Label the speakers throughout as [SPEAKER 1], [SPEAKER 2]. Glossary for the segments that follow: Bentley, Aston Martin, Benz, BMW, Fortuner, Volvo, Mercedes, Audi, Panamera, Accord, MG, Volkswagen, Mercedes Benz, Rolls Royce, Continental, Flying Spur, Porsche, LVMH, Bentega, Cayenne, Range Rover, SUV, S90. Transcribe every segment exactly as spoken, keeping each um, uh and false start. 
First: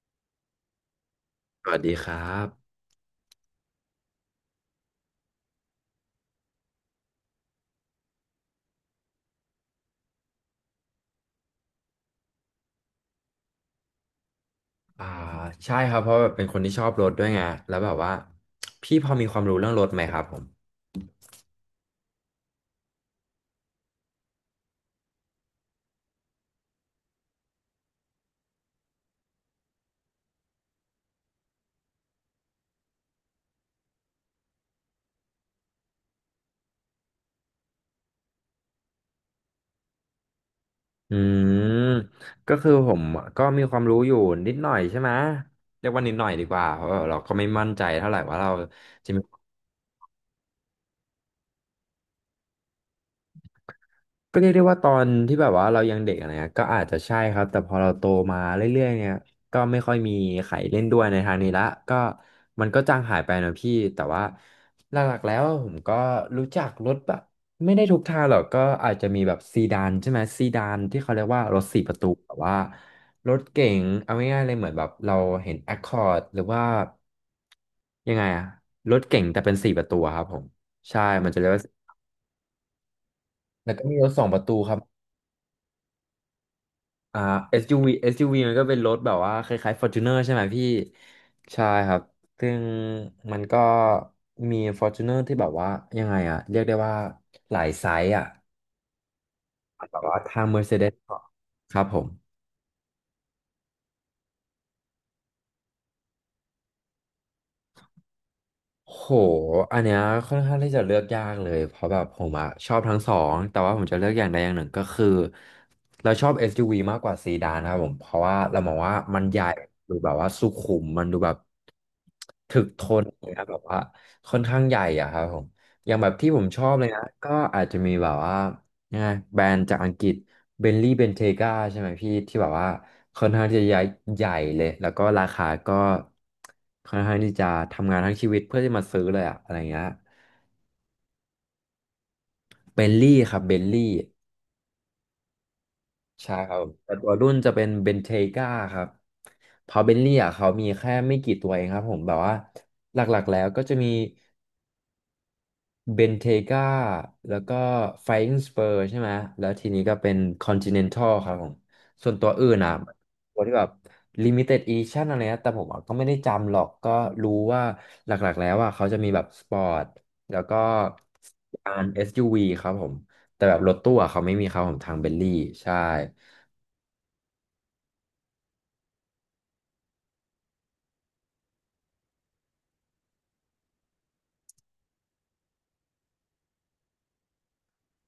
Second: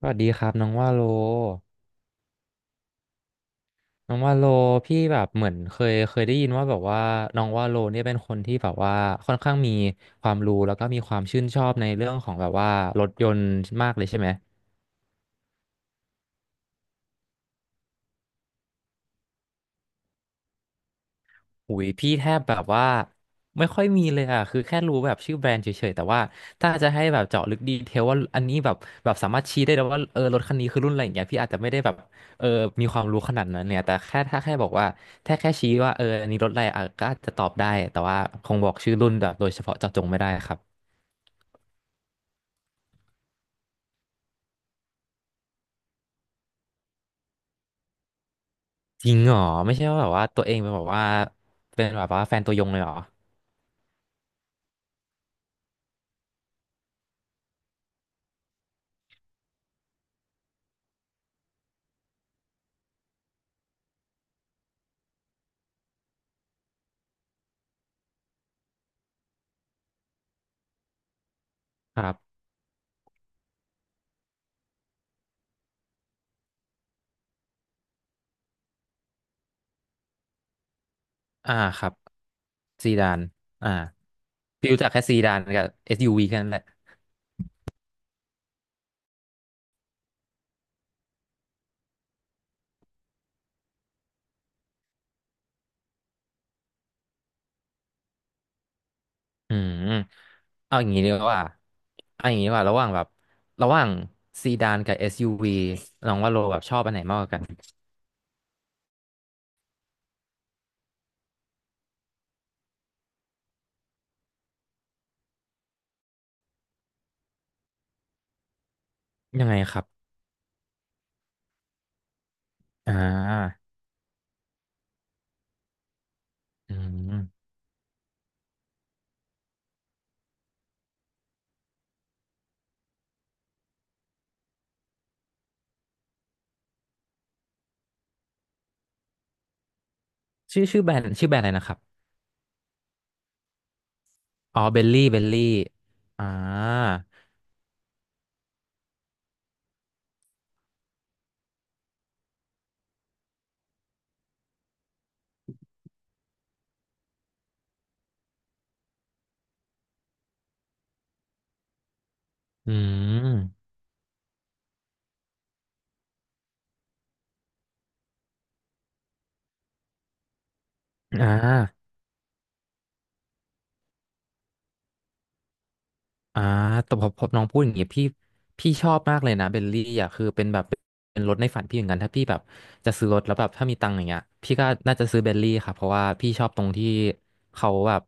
[SPEAKER 1] สวัสดีครับน้องว่าโล
[SPEAKER 2] สวัสดีครับ
[SPEAKER 1] น้องว่าโลพี่แบบเหมือนเคยเคยได้ยินว่าแบบว่าน้องว่าโลเนี่ยเป็นคนที่แบบว่าค่อนข้างมีความรู้แล้วก็มีความชื่นชอบในเรื่องของแบบว่ารถยนต์มากเลยใช่ไหม
[SPEAKER 2] อ่าใช่ครับเพราะแบบเป็นคนที่ชอบรถด้วยไงแล้วแบบว่าพี่พอมีความรู้เรื่องรถไหมครับผม
[SPEAKER 1] หุยพี่แทบแบบว่าไม่ค่อยมีเลยอ่ะคือแค่รู้แบบชื่อแบรนด์เฉยๆแต่ว่าถ้าจะให้แบบเจาะลึกดีเทลว่าอันนี้แบบแบบสามารถชี้ได้เลยวว่าเออรถคันนี้คือรุ่นอะไรอย่างเงี้ยพี่อาจจะไม่ได้แบบเออมีความรู้ขนาดนั้นเนี่ยแต่แค่ถ้าแค่บอกว่าแค่แค่ชี้ว่าเอออันนี้รถอะไรอ่ะก็อาจจะตอบได้แต่ว่าคงบอกชื่อรุ่นแบบโดยเฉพาะเจาะจงไม่ได้ครับ
[SPEAKER 2] อืมก็คือผมก็มีความรู้อยู่นิดหน่อยใช่ไหมเรียกว่านิดหน่อยดีกว่าเพราะว่าเราก็ไม่มั่นใจเท่าไหร่ว่าเรา
[SPEAKER 1] จริงเหรอไม่ใช่ว่าแบบว่าตัวเองเป็นแบบว่าเป็นแบบว่าแฟนตัวยงเลยเหรอ
[SPEAKER 2] ก็เรียกได้ว่าตอนที่แบบว่าเรายังเด็กอะไรเงี้ยก็อาจจะใช่ครับแต่พอเราโตมาเรื่อยๆเนี่ยก็ไม่ค่อยมีใครเล่นด้วยในทางนี้ละก็มันก็จางหายไปนะพี่แต่ว่าหลักๆแล้วผมก็รู้จักรถแบบไม่ได้ทุกทางหรอกก็อาจจะมีแบบซีดานใช่ไหมซีดานที่เขาเรียกว่ารถสี่ป
[SPEAKER 1] ค
[SPEAKER 2] ระตู
[SPEAKER 1] รั
[SPEAKER 2] แบ
[SPEAKER 1] บ
[SPEAKER 2] บว่ารถเก๋งเอาง่ายๆเลยเหมือนแบบเราเห็น Accord หรือว่ายังไงอะรถเก๋งแต่เป็นสี่ประตูอะครับผมใช่มันจะเรียก
[SPEAKER 1] อ่า
[SPEAKER 2] ว่า
[SPEAKER 1] ครับซีดานอ่า
[SPEAKER 2] แล้วก็มีรถสองประตู
[SPEAKER 1] พี่
[SPEAKER 2] ครับ
[SPEAKER 1] รู้จักแค่ซีดานกับ เอส ยู วี แค่นั้นแหละ
[SPEAKER 2] อ่า เอส ยู วี ูวีเอสยูวีมันก็เป็นรถแบบว่าคล้ายๆ Fortuner ใช่ไหมพี่ใช่ครับซึ่งมันก็มี Fortuner ที่แบบว่ายังไงอะเรียกได้ว่าหลายไซส์อะ
[SPEAKER 1] อืม
[SPEAKER 2] แบบว่าทาง
[SPEAKER 1] เอาอย่า
[SPEAKER 2] Mercedes
[SPEAKER 1] งนี้ดี
[SPEAKER 2] ก็
[SPEAKER 1] กว่า
[SPEAKER 2] ครับผม
[SPEAKER 1] เอาอย่างนี้ดีกว่าระหว่างแบบระหว่างซีดานกับ เอส ยู วี น้องว่าโลแบบชอบอันไหนมากกว่ากัน
[SPEAKER 2] โหอันเนี้ยค่อนข้างที่จะเลือกยากเลยเพราะแบบผมอะชอบทั้งสองแต่ว่าผมจะเลือกอย่างใดอย่างหนึ่งก็คือเราชอบ เอส ยู วี มากกว่าซีดานครับผมเพราะว่าเรามองว่ามันใหญ่
[SPEAKER 1] ยังไงครับ
[SPEAKER 2] ดูแบบว่าสุขุมมันดูแบบถึกท
[SPEAKER 1] อ่
[SPEAKER 2] นนะแบบ
[SPEAKER 1] า
[SPEAKER 2] ว่าค่อนข้างใหญ่อะครับผมอย่างแบบที่ผมชอ
[SPEAKER 1] อื
[SPEAKER 2] บเลยนะ
[SPEAKER 1] ม
[SPEAKER 2] ก็อาจจะมีแบบว่ายังไงแบรนด์จากอังกฤษ เบนลี่เบนเทกาใช่ไหมพี่ที่แบบว่าค่อนข้างที่จะใหญ่ใหญ่เลยแล้วก็ราคาก็ค่อนข้างที่จะทำงานทั้งชีวิตเพื่อที่มาซื้อเลยอะอะไรเงี้ย
[SPEAKER 1] ชื่อชื่อแบรนด์ชื่อแบรนด์อะไรนะครับ
[SPEAKER 2] เบนลี่ครับเบนลี่
[SPEAKER 1] อ๋อเบลลี่เบลลี่อ่า
[SPEAKER 2] ใช่ครับแต่ตัวรุ่นจะเป็นเบนเทกาครับเพราะเบนลี่อะเขามีแค่ไม่กี่ตัวเองครับผมแบบว่าหลักๆแล้วก็จะมี เบนเทกาแล้วก็ไฟอิงสเปอร์ใช่ไหมแล้วทีนี้ก็เป็นคอนติเนนทัลครับผมส่วนตัวอื่น
[SPEAKER 1] อื
[SPEAKER 2] อ่ะตัวที่แบ
[SPEAKER 1] ม
[SPEAKER 2] บลิมิเต็ดอีดิชั่นอะไรนะแต่ผมอะก็ไม่ได้จำหรอกก็รู้ว่าหลักๆแล้วอ่ะเขาจะมีแบบสปอร์ตแล้วก็
[SPEAKER 1] อ่
[SPEAKER 2] การ
[SPEAKER 1] า
[SPEAKER 2] เอส ยู วี ครับผมแต่แบบรถตู้อะเขาไม่มีครับผมทางเบลลี่ใช่
[SPEAKER 1] อ่าแต่พอพอน้องพูดอย่างเงี้ยพี่พี่ชอบมากเลยนะเบลลี่อ่ะคือเป็นแบบเป็นรถในฝันพี่เหมือนกันถ้าพี่แบบจะซื้อรถแล้วแบบถ้ามีตังค์อย่างเงี้ยพี่ก็น่าจะซื้อเบลลี่ค่ะเพราะว่าพี่ชอบตรงที่เขาแบบ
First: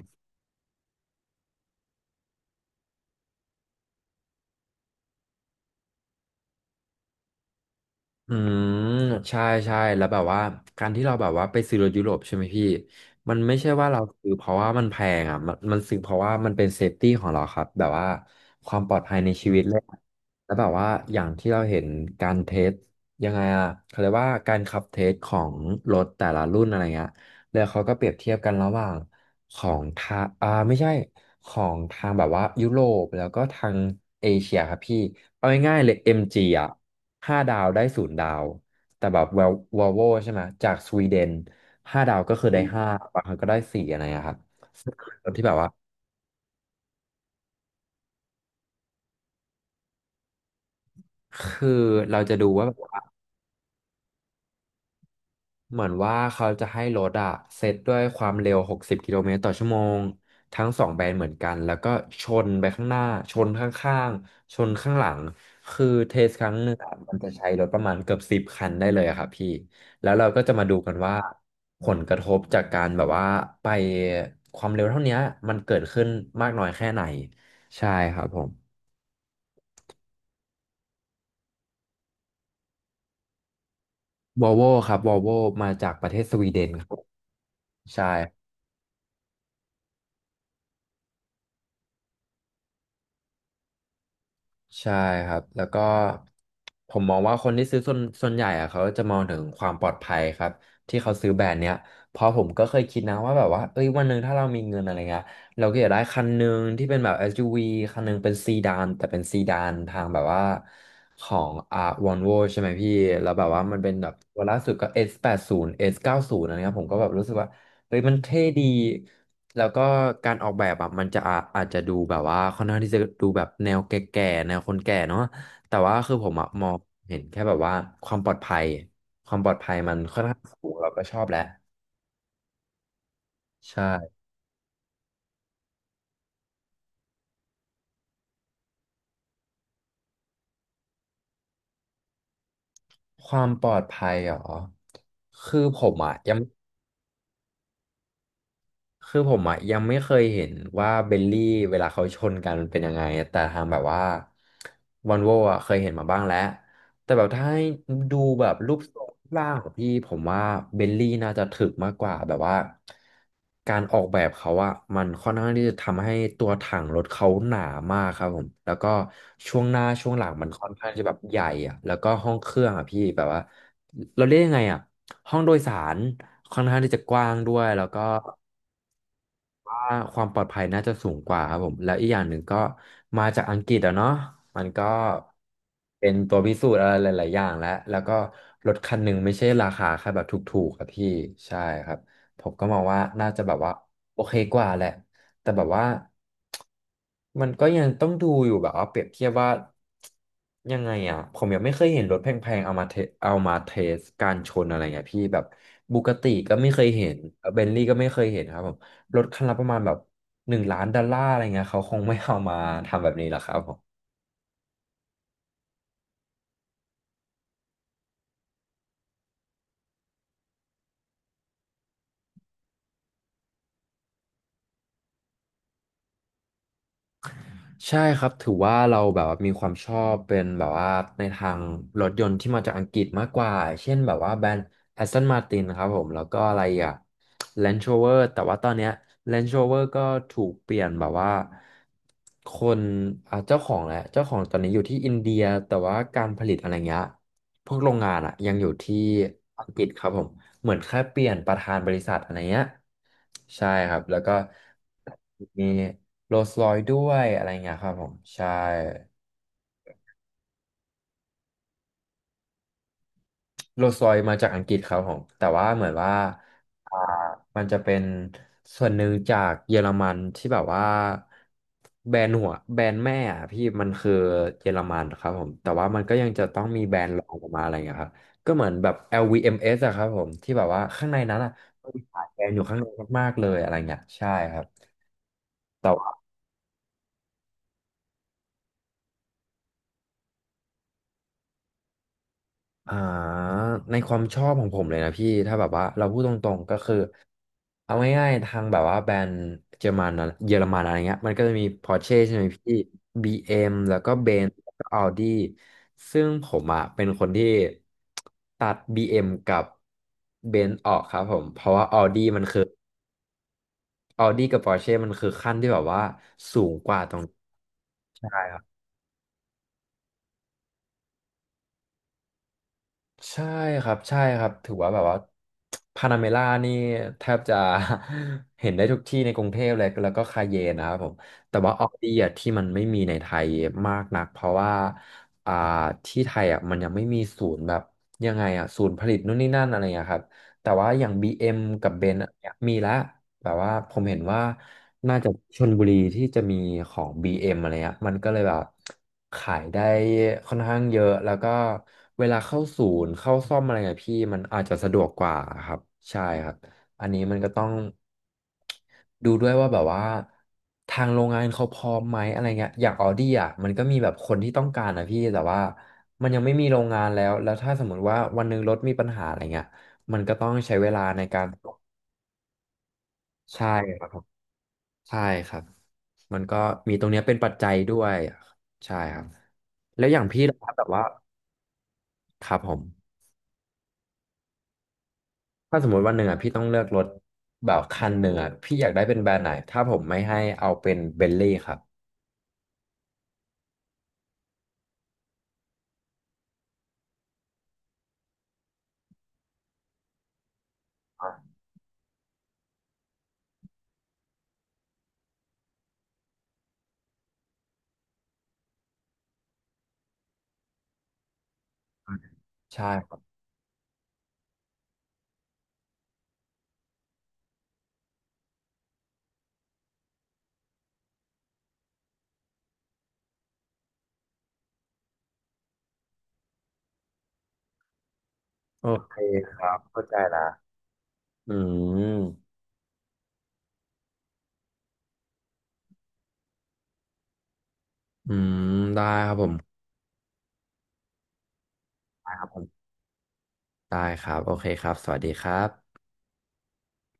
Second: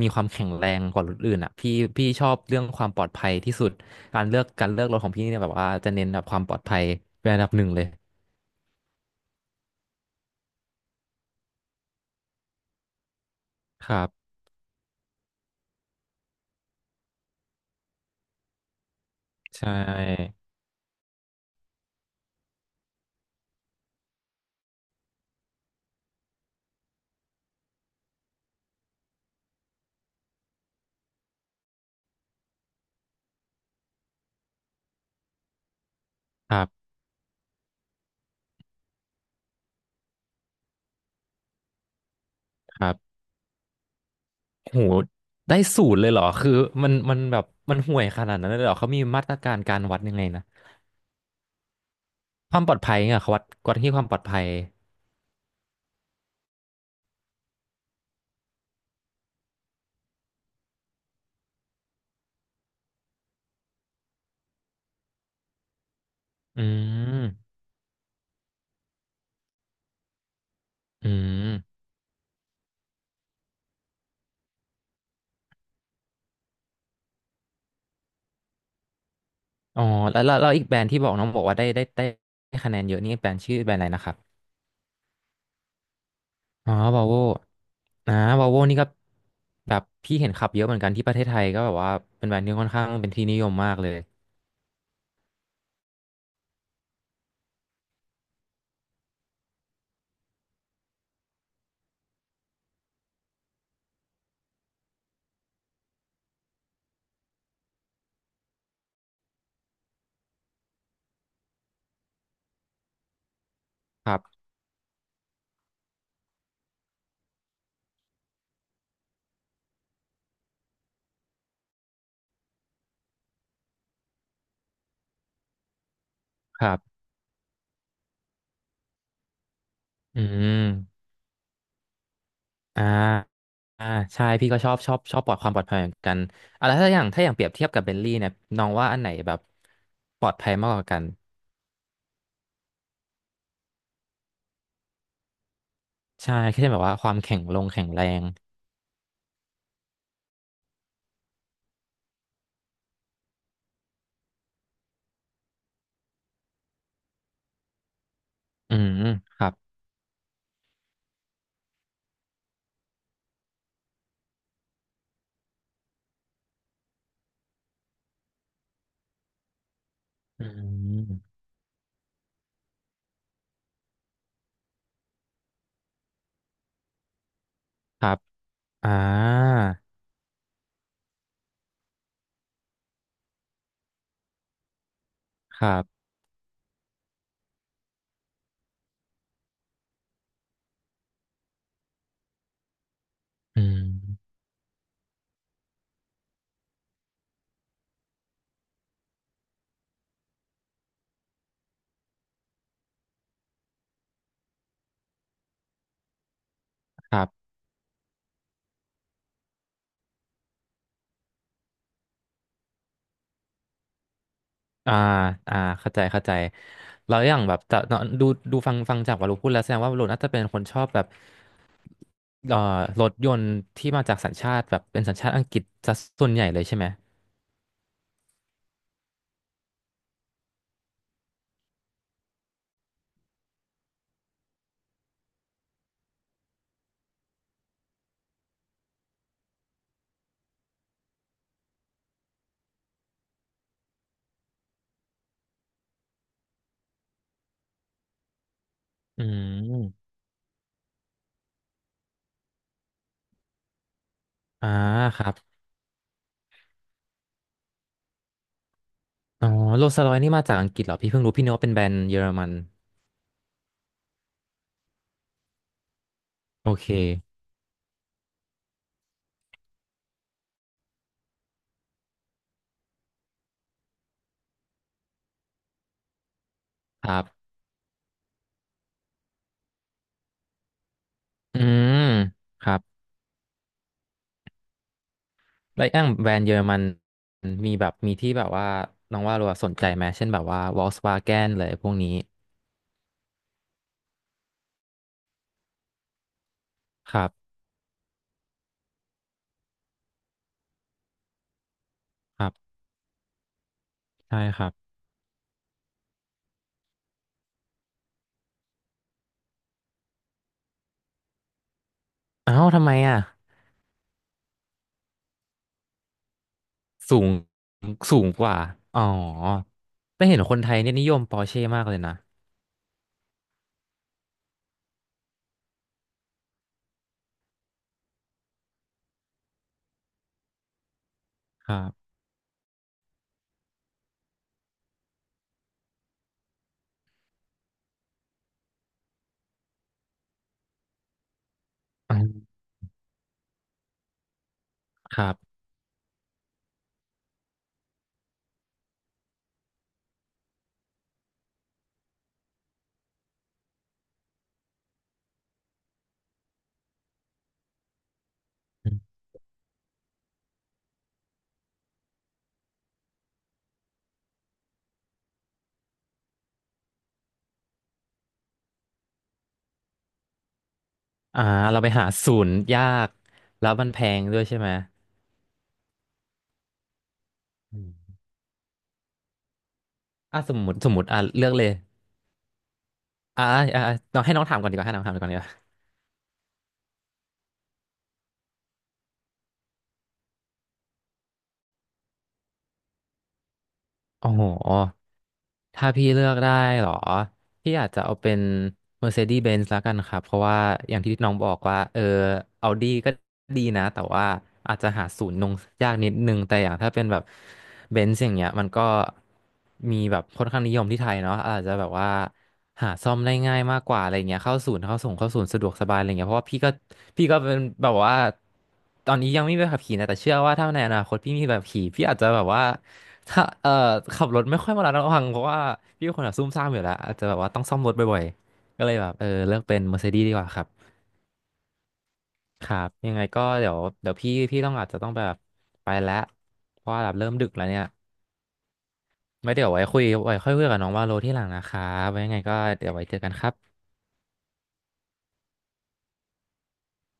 [SPEAKER 1] มีความแข็งแรงกว่ารถอื่นอ่ะพี่พี่ชอบเรื่องความปลอดภัยที่สุดการเลือกการเลือกรถของพี่เนี่ยแบบว่าจะเน้นแบบความปลอดภัยเป็นอันดับหนึ่งเลย
[SPEAKER 2] อืมใช่ใช่แล้วแบบว่าการที่เราแบบว่าไปซื้อรถยุโรปใช่ไหมพี่มันไม่ใช่ว่า
[SPEAKER 1] ค
[SPEAKER 2] เรา
[SPEAKER 1] รั
[SPEAKER 2] ซื้อ
[SPEAKER 1] บ
[SPEAKER 2] เพราะว่ามันแพงอ่ะมันมันซื้อเพราะว่ามันเป็นเซฟตี้ของเราครับแบบว่าความปลอดภัยในชีวิ
[SPEAKER 1] ใช
[SPEAKER 2] ตเลยอะ
[SPEAKER 1] ่
[SPEAKER 2] แล้วแบบว่าอย่างที่เราเห็นการเทสยังไงอ่ะเขาเรียกว่าการขับเทสของรถแต่ละรุ่นอะไรเงี้ยแล้วเขาก็เปรียบเทียบกันระหว่างของทางอ่าไม่ใช่ของทางแบบว่ายุโรปแล้วก็ทางเอเชียครับพี่เอาง่ายๆเลยเอ็มจี
[SPEAKER 1] ครั
[SPEAKER 2] อ่ะ
[SPEAKER 1] บ
[SPEAKER 2] ห้าดาวได้ศูนย์ดาวแต่แบบววอลโวใช่ไหมจากสวีเดนห้าดาวก็คือได้
[SPEAKER 1] ค
[SPEAKER 2] ห้า
[SPEAKER 1] รับ
[SPEAKER 2] บางครั้งก็ได้สี่อะไรอะครับ
[SPEAKER 1] โห
[SPEAKER 2] ซึ่งรถที่แบ
[SPEAKER 1] ได้
[SPEAKER 2] บว่า
[SPEAKER 1] สูตรเลยเหรอคือมันมันแบบมันห่วยขนาดนั้นเลยเหรอเขามีมาตรการการวัดยังไงนะ
[SPEAKER 2] คือเราจะดู
[SPEAKER 1] ความ
[SPEAKER 2] ว่า
[SPEAKER 1] ปลอดภัยเนี่ยเขาวัดวัดที่ความปลอดภัย
[SPEAKER 2] เหมือนว่าเขาจะให้รถอะเซตด้วยความเร็วหกสิบกสิบกิโลเมตรต่อชั่วโมงทั้งสองแบรนด์เหมือนกันแล้วก็ชนไปข้างหน้าชนข้างๆชนข้างหลังคือเทสครั้ง
[SPEAKER 1] อื
[SPEAKER 2] หนึ่งอะมันจะใช้
[SPEAKER 1] ม
[SPEAKER 2] รถประมาณเกือบสิบคันได้เลยอะครับพี่แล้วเราก็จะมาดูกัน
[SPEAKER 1] อื
[SPEAKER 2] ว่า
[SPEAKER 1] ม
[SPEAKER 2] ผลกระทบจากการแบบว่าไปความเร็วเท่าเนี้ยมันเกิดขึ้นมากน้อยแค่ไหนใช่ครับผม
[SPEAKER 1] อ๋อแล้วแล้วแล้วอีกแบรนด์ที่บอกน้องบอกว่าได้ได้ได้ได้คะแนนเยอะนี่แบรนด์ชื่อแบรนด์อะไรนะครับ
[SPEAKER 2] วอลโวครับวอลโวมาจากประเทศสวีเดน
[SPEAKER 1] อ๋อ
[SPEAKER 2] ครับ
[SPEAKER 1] วาโว
[SPEAKER 2] ใช่
[SPEAKER 1] นอวาโวนี่ก็แบบพี่เห็นขับเยอะเหมือนกันที่ประเทศไทยก็แบบว่าเป็นแบรนด์ที่ค่อนข้างเป็นที่นิยมมากเลย
[SPEAKER 2] ใช่ครับแล้วก็ผมมองว่าคนที่ซื้อส่วนส่วนใหญ่อะเขาจะมองถึงความปลอดภัยครับที่เขาซื้อแบรนด์เนี้ยเพราะผมก็เคยคิดนะว่าแบบว่าเอ้ยวันหนึ่งถ้าเรามีเงินอะไรเงี้ยเราก็อยากได้คันหนึ่งที่เป็นแบบ เอส ยู วี คันหนึ่งเป็นซีดานแต่เป็นซีดานทางแบบว่าของอ่าวอลโวใช่ไหมพี่แล้วแบบว่ามันเป็นแบ
[SPEAKER 1] ค
[SPEAKER 2] บ
[SPEAKER 1] รั
[SPEAKER 2] ตัว
[SPEAKER 1] บ
[SPEAKER 2] ล่าสุดก็ เอส แปดสิบ สเก้า ศูนย์อสเก้าสิบอะไรเงี้ยผมก็แบบรู้สึกว่าเฮ้ยมันเท่ดี แล้วก็การออกแบบอ่ะมันจะอาอาจจะดูแบบว่าค่อนข้างที่จะดูแบบแนวแก่ๆแนวคนแก่เนาะแต่ว่าคือผมอะม
[SPEAKER 1] ค
[SPEAKER 2] อ
[SPEAKER 1] รั
[SPEAKER 2] ง
[SPEAKER 1] บ
[SPEAKER 2] เห็นแค่แบบว่าความปลอดภัยความปลอดภัยมันค่
[SPEAKER 1] อื
[SPEAKER 2] อนข้างสูงเราก็
[SPEAKER 1] ม
[SPEAKER 2] ชอบแหละ
[SPEAKER 1] อ่า
[SPEAKER 2] ใช่
[SPEAKER 1] อ่าใช่พี่ก็ชอบชอบชอบปลอดความปลอดภัยเหมือนกันอ่ะแล้วถ้าอย่างถ้าอย่างเปรียบเทียบกับเบนลี่เนี่ยน้องว่าอันไหนแบบปลอดภัยมากกว่ากัน
[SPEAKER 2] ความปลอดภัยเหรอคือผมอ่ะ
[SPEAKER 1] ใช่
[SPEAKER 2] ยัง
[SPEAKER 1] แค่แบบว่าความแข็งลงแข็งแรง
[SPEAKER 2] คือผมอ่ะยังไม่เคยเห็นว่าเบลลี่เวลาเขาชนกันมันเป็นยังไงแต่ทางแบบว่าวอนโวอ่ะเคยเห็นมาบ้างแล้วแต่แบบถ้าให้ดูแบบรู
[SPEAKER 1] อื
[SPEAKER 2] ป
[SPEAKER 1] ม
[SPEAKER 2] ทรงรูป
[SPEAKER 1] ค
[SPEAKER 2] ร่า
[SPEAKER 1] รับ
[SPEAKER 2] งของพี่ผมว่าเบลลี่น่าจะถึกมากกว่าแบบว่าการออกแบบเขาอ่ะมันค่อนข้างที่จะทำให้ตัวถังรถเขาหนามากครับผมแล้วก็ช่วงหน้าช่วงหลัง
[SPEAKER 1] อื
[SPEAKER 2] มันค่อนข้างจะแบบ
[SPEAKER 1] ม
[SPEAKER 2] ใหญ่อ่ะแล้วก็ห้องเครื่องอ่ะพี่แบบว่าเราเรียกยังไงอ่ะห้องโดยสารค่อนข้างที่จะกว้างด้วยแล้วก็
[SPEAKER 1] ครับอ่า
[SPEAKER 2] ว่าความปลอดภัยน่าจะสูงกว่าครับผมแล้วอีกอย่างหนึ่งก็มาจากอังกฤษอะเนาะมันก็
[SPEAKER 1] ครับ
[SPEAKER 2] เป็นตัวพิสูจน์อะไรหลายๆอย่างแล้วแล้วก็รถคันหนึ่งไม่ใช่ราคาแค่แบบถูกๆอะพี่ใช่ครับผมก็มองว่าน่าจะแบบ
[SPEAKER 1] อื
[SPEAKER 2] ว่า
[SPEAKER 1] ม
[SPEAKER 2] โอเคกว่าแหละแต่แบบว่ามันก็ยังต้องดูอยู่แบบว่าเปรียบเทียบว่ายังไงอ่ะผมยังไม่เคยเห็นรถแพงๆเอามาเทเอามาเทสการชนอะไรเงี้ยพี่แบบบูกติก็ไม่เคยเห็
[SPEAKER 1] ค
[SPEAKER 2] น
[SPEAKER 1] รับ
[SPEAKER 2] เบนลี่ก็ไม่เคยเห็นครับผม รถคันละประมาณแบบหนึ่งล้านดอลลาร์อะไรเงี้ยเขาคงไม่เอามาทำแบบนี้หรอกครับผม
[SPEAKER 1] อ่าอ่าเข้าใจเข้าใจแล้วอย่างแบบจะเนอะดูดูฟังฟังจากวารุพูด แล้วแสดงว่าวารุน่าจะเป็นคนชอบแบบเอ่อรถยนต์ที่มาจากสัญชาติแบบเป็นสัญชาติอังกฤษซะส่วนใหญ่เลยใช่ไหม
[SPEAKER 2] ใช่ครับถือว่าเราแบบว่ามีความชอบเป็นแบบว่าในทางรถยนต์ที่มาจากอังกฤษมากกว่าเช่นแบบว่าแบรนด์ Aston Martin นะครับผมแล้วก็อะไรอ่ะ Range Rover แต่ว่าตอนเนี้ย Range Rover ก็ถูกเปลี่ยนแบบว่าคนอ่ะเจ้าของแหละเจ้าของตอนนี้อยู่ที่อินเดียแต่ว่าการผลิตอะไรเงี้ย พวกโรงงานอะยังอยู่ที่
[SPEAKER 1] อื
[SPEAKER 2] อังกฤษค
[SPEAKER 1] ม
[SPEAKER 2] รับผมเหมือนแค่เปลี่ยนประธานบริษัทอะไรเงี้ยใช่ครับแล้วก็
[SPEAKER 1] อ่าครับ
[SPEAKER 2] มีโรลส์รอยซ์ด้วยอะไรเงี้ยครับผมใช่
[SPEAKER 1] อ๋อโรลส์รอยซ์นี่มาจากอังกฤษเหรอ พี่เพิ่งรู้ พี่นึกว่าเป็นแบรนด์เยอรมัน
[SPEAKER 2] โรลส์รอยซ์มาจากอังกฤษครับผมแต่ว่าเหมือนว่า
[SPEAKER 1] โอเค
[SPEAKER 2] อ่ามันจะเป็นส่วนหนึ่งจากเยอรมันที่แบบว่าแบรนด์หัวแบรนด์แม่อะพี่มันคือเยอรมันครับผมแต่ว่ามันก็ยังจะต้องมีแบร
[SPEAKER 1] ค
[SPEAKER 2] นด์
[SPEAKER 1] รั
[SPEAKER 2] รองอ
[SPEAKER 1] บ
[SPEAKER 2] อกมาอะไรอย่างเงี้ยครับก็เหมือนแบบ แอล วี เอ็ม เอช อลวีเอ็มเอสอะครับผมที่แบบว่าข้างในนั้นอะ
[SPEAKER 1] อื
[SPEAKER 2] มัน
[SPEAKER 1] ม
[SPEAKER 2] มีขายแบรนด์อยู่
[SPEAKER 1] ครั
[SPEAKER 2] ข้าง
[SPEAKER 1] บ
[SPEAKER 2] ในมากๆเลยอะไรเงี้ยใช่ครับ
[SPEAKER 1] แล้วอย่างแบรนด์เยอรมันมีแบบมีที่แบบว่าน้องว่ารัวสนใจไหมเช่นแบบว่าวอล k ์ w วาแกนเลยพวกนี้
[SPEAKER 2] อ่าในความชอบของผมเลยนะพี่ถ้าแบบว่าเราพูดตรงๆก็คือ
[SPEAKER 1] ครับ
[SPEAKER 2] เอาง่ายๆทางแบบว่าแบรนด์เยอรมันอะเยอรมันอะไรเงี้ยมันก็จะมี Porsche ใช่
[SPEAKER 1] ค
[SPEAKER 2] ไหม
[SPEAKER 1] รั
[SPEAKER 2] พี่
[SPEAKER 1] บ
[SPEAKER 2] บี เอ็ม แล้วก็
[SPEAKER 1] ใช่
[SPEAKER 2] Benz
[SPEAKER 1] ครั
[SPEAKER 2] แล้ว
[SPEAKER 1] บ
[SPEAKER 2] ก็ Audi ซึ่งผมอ่ะเป็นคนที่ตัด บี เอ็ม กับ Benz ออกครับผมเพราะว่า Audi มัน
[SPEAKER 1] อ้า
[SPEAKER 2] คือ
[SPEAKER 1] วทำไมอ่ะ
[SPEAKER 2] Audi กับ Porsche มันคือขั้นที่แบบว่าสูงกว่าตร
[SPEAKER 1] สู
[SPEAKER 2] ง
[SPEAKER 1] งสูง
[SPEAKER 2] ใช่
[SPEAKER 1] ก
[SPEAKER 2] ค
[SPEAKER 1] ว่า
[SPEAKER 2] รับ
[SPEAKER 1] อ๋อแต่เห็นคนไทยเนี่ยนิยมปอร์เช่มากเลยนะ
[SPEAKER 2] ใช่ครับใช่ครับถือว่าแบบว่าพานาเมล่านี่แทบจะ เห็นได้ทุกที่ในกรุงเทพเลยแล้วก็คาเยนนะครับผมแต่
[SPEAKER 1] ค
[SPEAKER 2] ว่า
[SPEAKER 1] รั
[SPEAKER 2] ออดี้
[SPEAKER 1] บ
[SPEAKER 2] อะที่มันไม่มีในไทยมากนักเพราะว่าอ่าที่ไทยอ่ะมันยังไม่มีศูนย์แบบยังไงอ่ะศูนย์ผลิตนู่นนี่นั่นอะไรอย่างเงี้ยครับแต่ว่าอย่าง บี เอ็ม กับเบ
[SPEAKER 1] อื
[SPEAKER 2] นซ์
[SPEAKER 1] ม
[SPEAKER 2] มีแล้ว แบบว่าผมเห็นว่าน่า
[SPEAKER 1] ค
[SPEAKER 2] จะ
[SPEAKER 1] รับ
[SPEAKER 2] ชลบุรีที่จะมีของ บี เอ็ม อมอะไรเงี้ยมันก็เลยแบบขายได้ค่อนข้างเยอะแล้วก็เวลาเข้าศูนย์เข้าซ่อมอะไรเงี้ยพี่มันอาจจะสะดวกกว่าครับใช่ครับอันนี้มันก็ต้อง
[SPEAKER 1] อืม
[SPEAKER 2] ดูด้วยว่าแบบว่าทางโรงงานเขาพร้อมไหมอะไรเงี้ยอย่างออดี้อ่ะมันก็มีแบบคนที่ต้องการนะพี่แต่ว่ามันยังไม่มีโรงงานแล้วแล้วถ้าสมมติว่าวันหนึงรถมีปัญหาอะไรเงี้ยมันก็ต้องใช้เวลาในกา
[SPEAKER 1] อ่า
[SPEAKER 2] ร
[SPEAKER 1] เราไปหาศูนย์ยาก
[SPEAKER 2] ใช่
[SPEAKER 1] แล้วมันแพ
[SPEAKER 2] ครับ
[SPEAKER 1] งด้วยใช่ไหม
[SPEAKER 2] ใช่ครับมันก็มีตรงเนี้ยเป็นปัจจัย
[SPEAKER 1] อื
[SPEAKER 2] ด้ว
[SPEAKER 1] ม
[SPEAKER 2] ยใช่ครับแล้วอย่าง
[SPEAKER 1] อ่ะ
[SPEAKER 2] พี่
[SPEAKER 1] ส
[SPEAKER 2] ล่ะ
[SPEAKER 1] ม
[SPEAKER 2] ค
[SPEAKER 1] ม
[SPEAKER 2] รับ
[SPEAKER 1] ติ
[SPEAKER 2] แบ
[SPEAKER 1] ส
[SPEAKER 2] บ
[SPEAKER 1] มม
[SPEAKER 2] ว่า
[SPEAKER 1] ติอ่ะเลือกเลย
[SPEAKER 2] ครับผม
[SPEAKER 1] อ่ะอ่ะอ่ะน้องให้น้องถามก่อนดีกว่าให้น้องถามก่อนดีกว่า
[SPEAKER 2] ถ้าสมมติวันหนึ่งอ่ะพี่ต้องเลือกรถแบบคันหนึ่งอ่ะพี่อยากได้เป็นแบรนด์ไหนถ้าผมไม่ให้เอาเป็นเบนลี่ครับ
[SPEAKER 1] โอ้โห ถ้าพี่เลือกได้เหรอพี่อาจจะเอาเป็น Mercedes Benz แล้วกันครับเพราะว่าอย่างที่น้องบอกว่าเออ Audi ก็ดีนะแต่ว่าอาจจะหาศูนย์นงยากนิดนึงแต่อย่างถ้าเป็นแบบ Benz อย่างเงี้ยมันก็มีแบบค่อนข้างนิยมที่ไทยเนาะอาจจะแบบว่า
[SPEAKER 2] ใช่
[SPEAKER 1] หา
[SPEAKER 2] ค
[SPEAKER 1] ซ่อ
[SPEAKER 2] รั
[SPEAKER 1] มได้
[SPEAKER 2] บ
[SPEAKER 1] ง่ายมากกว่าอะไรเงี้ยเข้าศูนย์เข้าส่งเข้าศูนย์สะดวกสบายอะไรเงี้ยเพราะว่าพี่ก็พี่ก็เป็นแบบว่าตอนนี้ยังไม่มีใบขับขี่นะแต่เชื่อว่าถ้าในอนาคตพี่มีใบขับขี่พี่อาจจะแบบว่า ถ้าเอ่อขับรถไม่ค่อยมาระมัดระวังเพราะว่าพี่เป็นคนแบบซุ่มซ่ามอยู่แล้วอาจจะแบบว่าต้องซ่อมรถบ่อยๆก็
[SPEAKER 2] โอ
[SPEAKER 1] เลยแบบ
[SPEAKER 2] เค
[SPEAKER 1] เออเลื
[SPEAKER 2] ค
[SPEAKER 1] อก
[SPEAKER 2] รั
[SPEAKER 1] เป็
[SPEAKER 2] บ
[SPEAKER 1] น
[SPEAKER 2] เข้าใจ
[SPEAKER 1] Mercedes ดีก
[SPEAKER 2] ละ
[SPEAKER 1] ว่าครับ
[SPEAKER 2] อืม
[SPEAKER 1] ครับยังไงก็เดี๋ยวเดี๋ยวพี่พี่ต้องอาจจะต้องแบบไปแล้วเพราะว่าแบบเริ่มดึกแล้วเนี่ย
[SPEAKER 2] อืมได้ครับผ
[SPEAKER 1] ไม่
[SPEAKER 2] ม
[SPEAKER 1] เดี๋ยวไว้คุยไว้ค่อยคุยกับน้องว่าโลที่หลังนะครับไว้ยั
[SPEAKER 2] ได้
[SPEAKER 1] งไง
[SPEAKER 2] ครับ
[SPEAKER 1] ก็
[SPEAKER 2] ผม
[SPEAKER 1] เดี๋ยวไว้เจอกันครับ
[SPEAKER 2] ได้ครับโอเคครับสวัสดีครับ